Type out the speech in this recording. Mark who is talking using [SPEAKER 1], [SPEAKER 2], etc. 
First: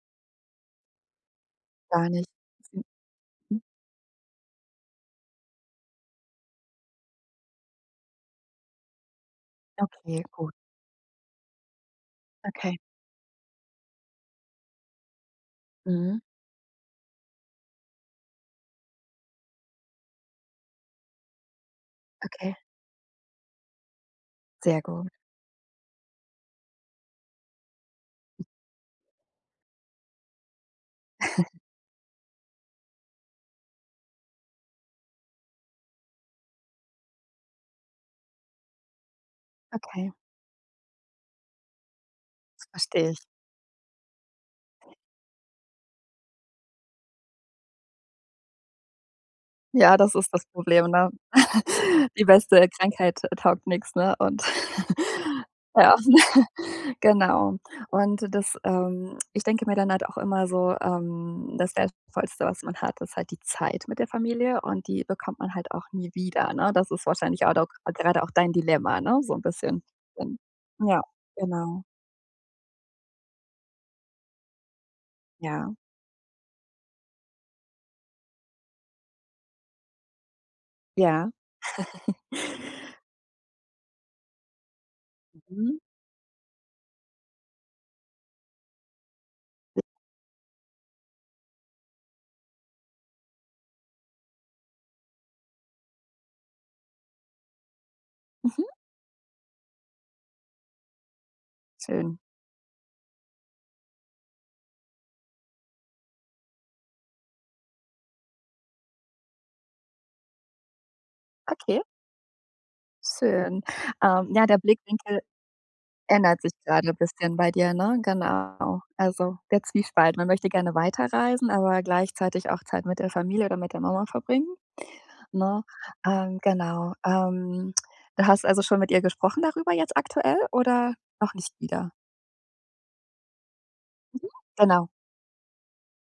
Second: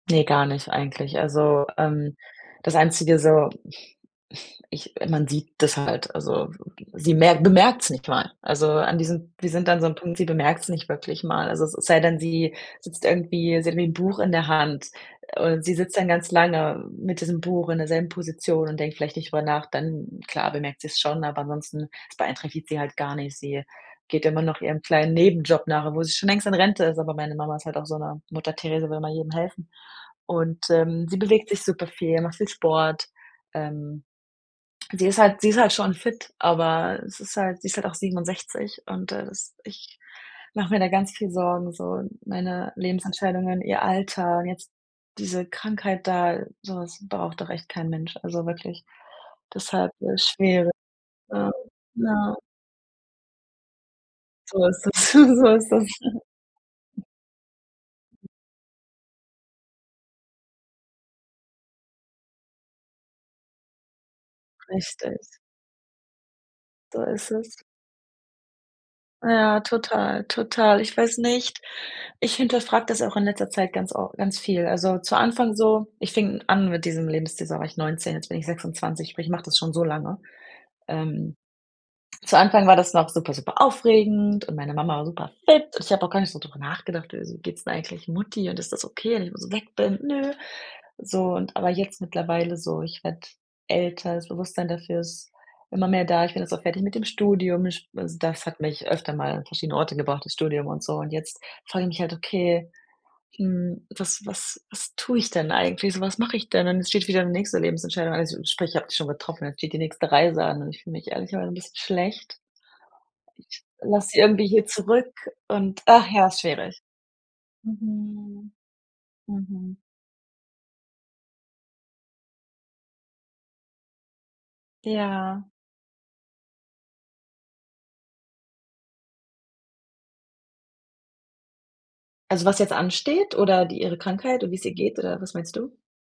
[SPEAKER 1] Ne, gar nicht eigentlich. Also,
[SPEAKER 2] Gar
[SPEAKER 1] ähm,
[SPEAKER 2] nicht.
[SPEAKER 1] das Einzige so, ich man sieht das halt, also sie merk bemerkt es nicht mal. Also, an diesem sie sind an so 'm Punkt,
[SPEAKER 2] Okay,
[SPEAKER 1] sie
[SPEAKER 2] gut.
[SPEAKER 1] bemerkt es nicht wirklich mal. Also es sei denn, sie
[SPEAKER 2] Okay.
[SPEAKER 1] sitzt irgendwie sie hat wie Buch in der Hand oder sie sitzt dann
[SPEAKER 2] Mhm.
[SPEAKER 1] ganz lange mit diesem Buch in derselben Position und denkt vielleicht nicht drüber nach, dann, klar, bemerkt sie's schon, aber ansonsten es
[SPEAKER 2] Okay.
[SPEAKER 1] beeinträchtigt sie halt gar nicht. Sie geht immer noch ihrem
[SPEAKER 2] Sehr gut.
[SPEAKER 1] kleinen Nebenjob nach, obwohl sie schon längst in Rente ist, aber meine Mama ist halt auch so 'ne Mutter Therese, will immer jedem helfen. Und, ähm, sie bewegt sich super viel, macht viel Sport. Ähm, sie ist halt sie ist halt schon fit, aber es ist halt sie ist halt auch 67 und das ich
[SPEAKER 2] Okay.
[SPEAKER 1] mach mir da ganz viel Sorgen, so.
[SPEAKER 2] Das
[SPEAKER 1] Meine
[SPEAKER 2] verstehe ich.
[SPEAKER 1] Lebensentscheidungen, ihr Alter, jetzt diese Krankheit da, so was braucht doch echt kein Mensch, also wirklich, deshalb,
[SPEAKER 2] Ja, das
[SPEAKER 1] ja,
[SPEAKER 2] ist das
[SPEAKER 1] schwer.
[SPEAKER 2] Problem, ne?
[SPEAKER 1] Ja.
[SPEAKER 2] Die
[SPEAKER 1] Ja.
[SPEAKER 2] beste, äh, Krankheit taugt nix, ne? Und
[SPEAKER 1] So ist es so ist das.
[SPEAKER 2] ja, genau. Und das, ähm ich denke mir dann halt auch immer so, ähm, das Wertvollste, was man hat, ist halt die Zeit mit der Familie und die
[SPEAKER 1] Richtig.
[SPEAKER 2] bekommt man halt auch nie wieder, ne? Das
[SPEAKER 1] So
[SPEAKER 2] ist
[SPEAKER 1] ist
[SPEAKER 2] wahrscheinlich halt
[SPEAKER 1] es.
[SPEAKER 2] auch gerade auch dein Dilemma, ne, so 'n
[SPEAKER 1] Ja,
[SPEAKER 2] bisschen.
[SPEAKER 1] total,
[SPEAKER 2] Gen
[SPEAKER 1] total, ich
[SPEAKER 2] ja,
[SPEAKER 1] weiß nicht
[SPEAKER 2] genau.
[SPEAKER 1] ich hinterfrage das auch in letzter Zeit ganz of ganz viel. Also, zu Anfang
[SPEAKER 2] Ja.
[SPEAKER 1] so ich fing an mit diesem Lebensstil, so, da war ich 19, jetzt bin ich 26, sprich, ich mache das schon so lange.
[SPEAKER 2] Ja.
[SPEAKER 1] Ähm. Zu Anfang war das noch super, super aufregend und meine Mama war super fit
[SPEAKER 2] Mhm.
[SPEAKER 1] und ich habe auch gar nicht so drüber nachgedacht: „Wieso geht es denn eigentlich Mutti und ist das okay, wenn ich so weg bin?“ Ne. So und aber jetzt mittlerweile so, ich werde älter, das Bewusstsein dafür ist immer mehr da. Ich bin jetzt auch fertig mit dem Studium. Sch d das hat
[SPEAKER 2] Mhm.
[SPEAKER 1] mich öfter mal an verschiedene Orte gebracht, das Studium und so. Und jetzt frage ich mich halt:
[SPEAKER 2] Schön.
[SPEAKER 1] „Okay, hm, was was was tue ich denn eigentlich? So, was mache ich denn?“ Dann es steht wieder die nächste Lebensentscheidung an, sprich, die habe ich schon getroffen, es steht die nächste Reise an und ich fühle mich ehrlicherweise 'n bisschen
[SPEAKER 2] Okay.
[SPEAKER 1] schlecht.
[SPEAKER 2] Schön.
[SPEAKER 1] Ich lass sie
[SPEAKER 2] Ähm, ja,
[SPEAKER 1] irgendwie
[SPEAKER 2] der
[SPEAKER 1] hier zurück
[SPEAKER 2] Blickwinkel
[SPEAKER 1] und ach ja,
[SPEAKER 2] ändert sich
[SPEAKER 1] schwierig.
[SPEAKER 2] grade bisschen bei dir, ne?
[SPEAKER 1] Mhm.
[SPEAKER 2] Genau. Also, der
[SPEAKER 1] Mhm.
[SPEAKER 2] Zwiespalt. Man möchte gerne weiterreisen, aber gleichzeitig auch Zeit mit der Familie oder mit der Mama verbringen,
[SPEAKER 1] Ja.
[SPEAKER 2] ne? Ähm, genau. Ähm, du hast also schon mit ihr gesprochen darüber jetzt aktuell oder noch nicht wieder?
[SPEAKER 1] Also was jetzt ansteht oder die ihre
[SPEAKER 2] Mhm.
[SPEAKER 1] Krankheit und wie's ihr
[SPEAKER 2] Genau.
[SPEAKER 1] geht oder was meinst du?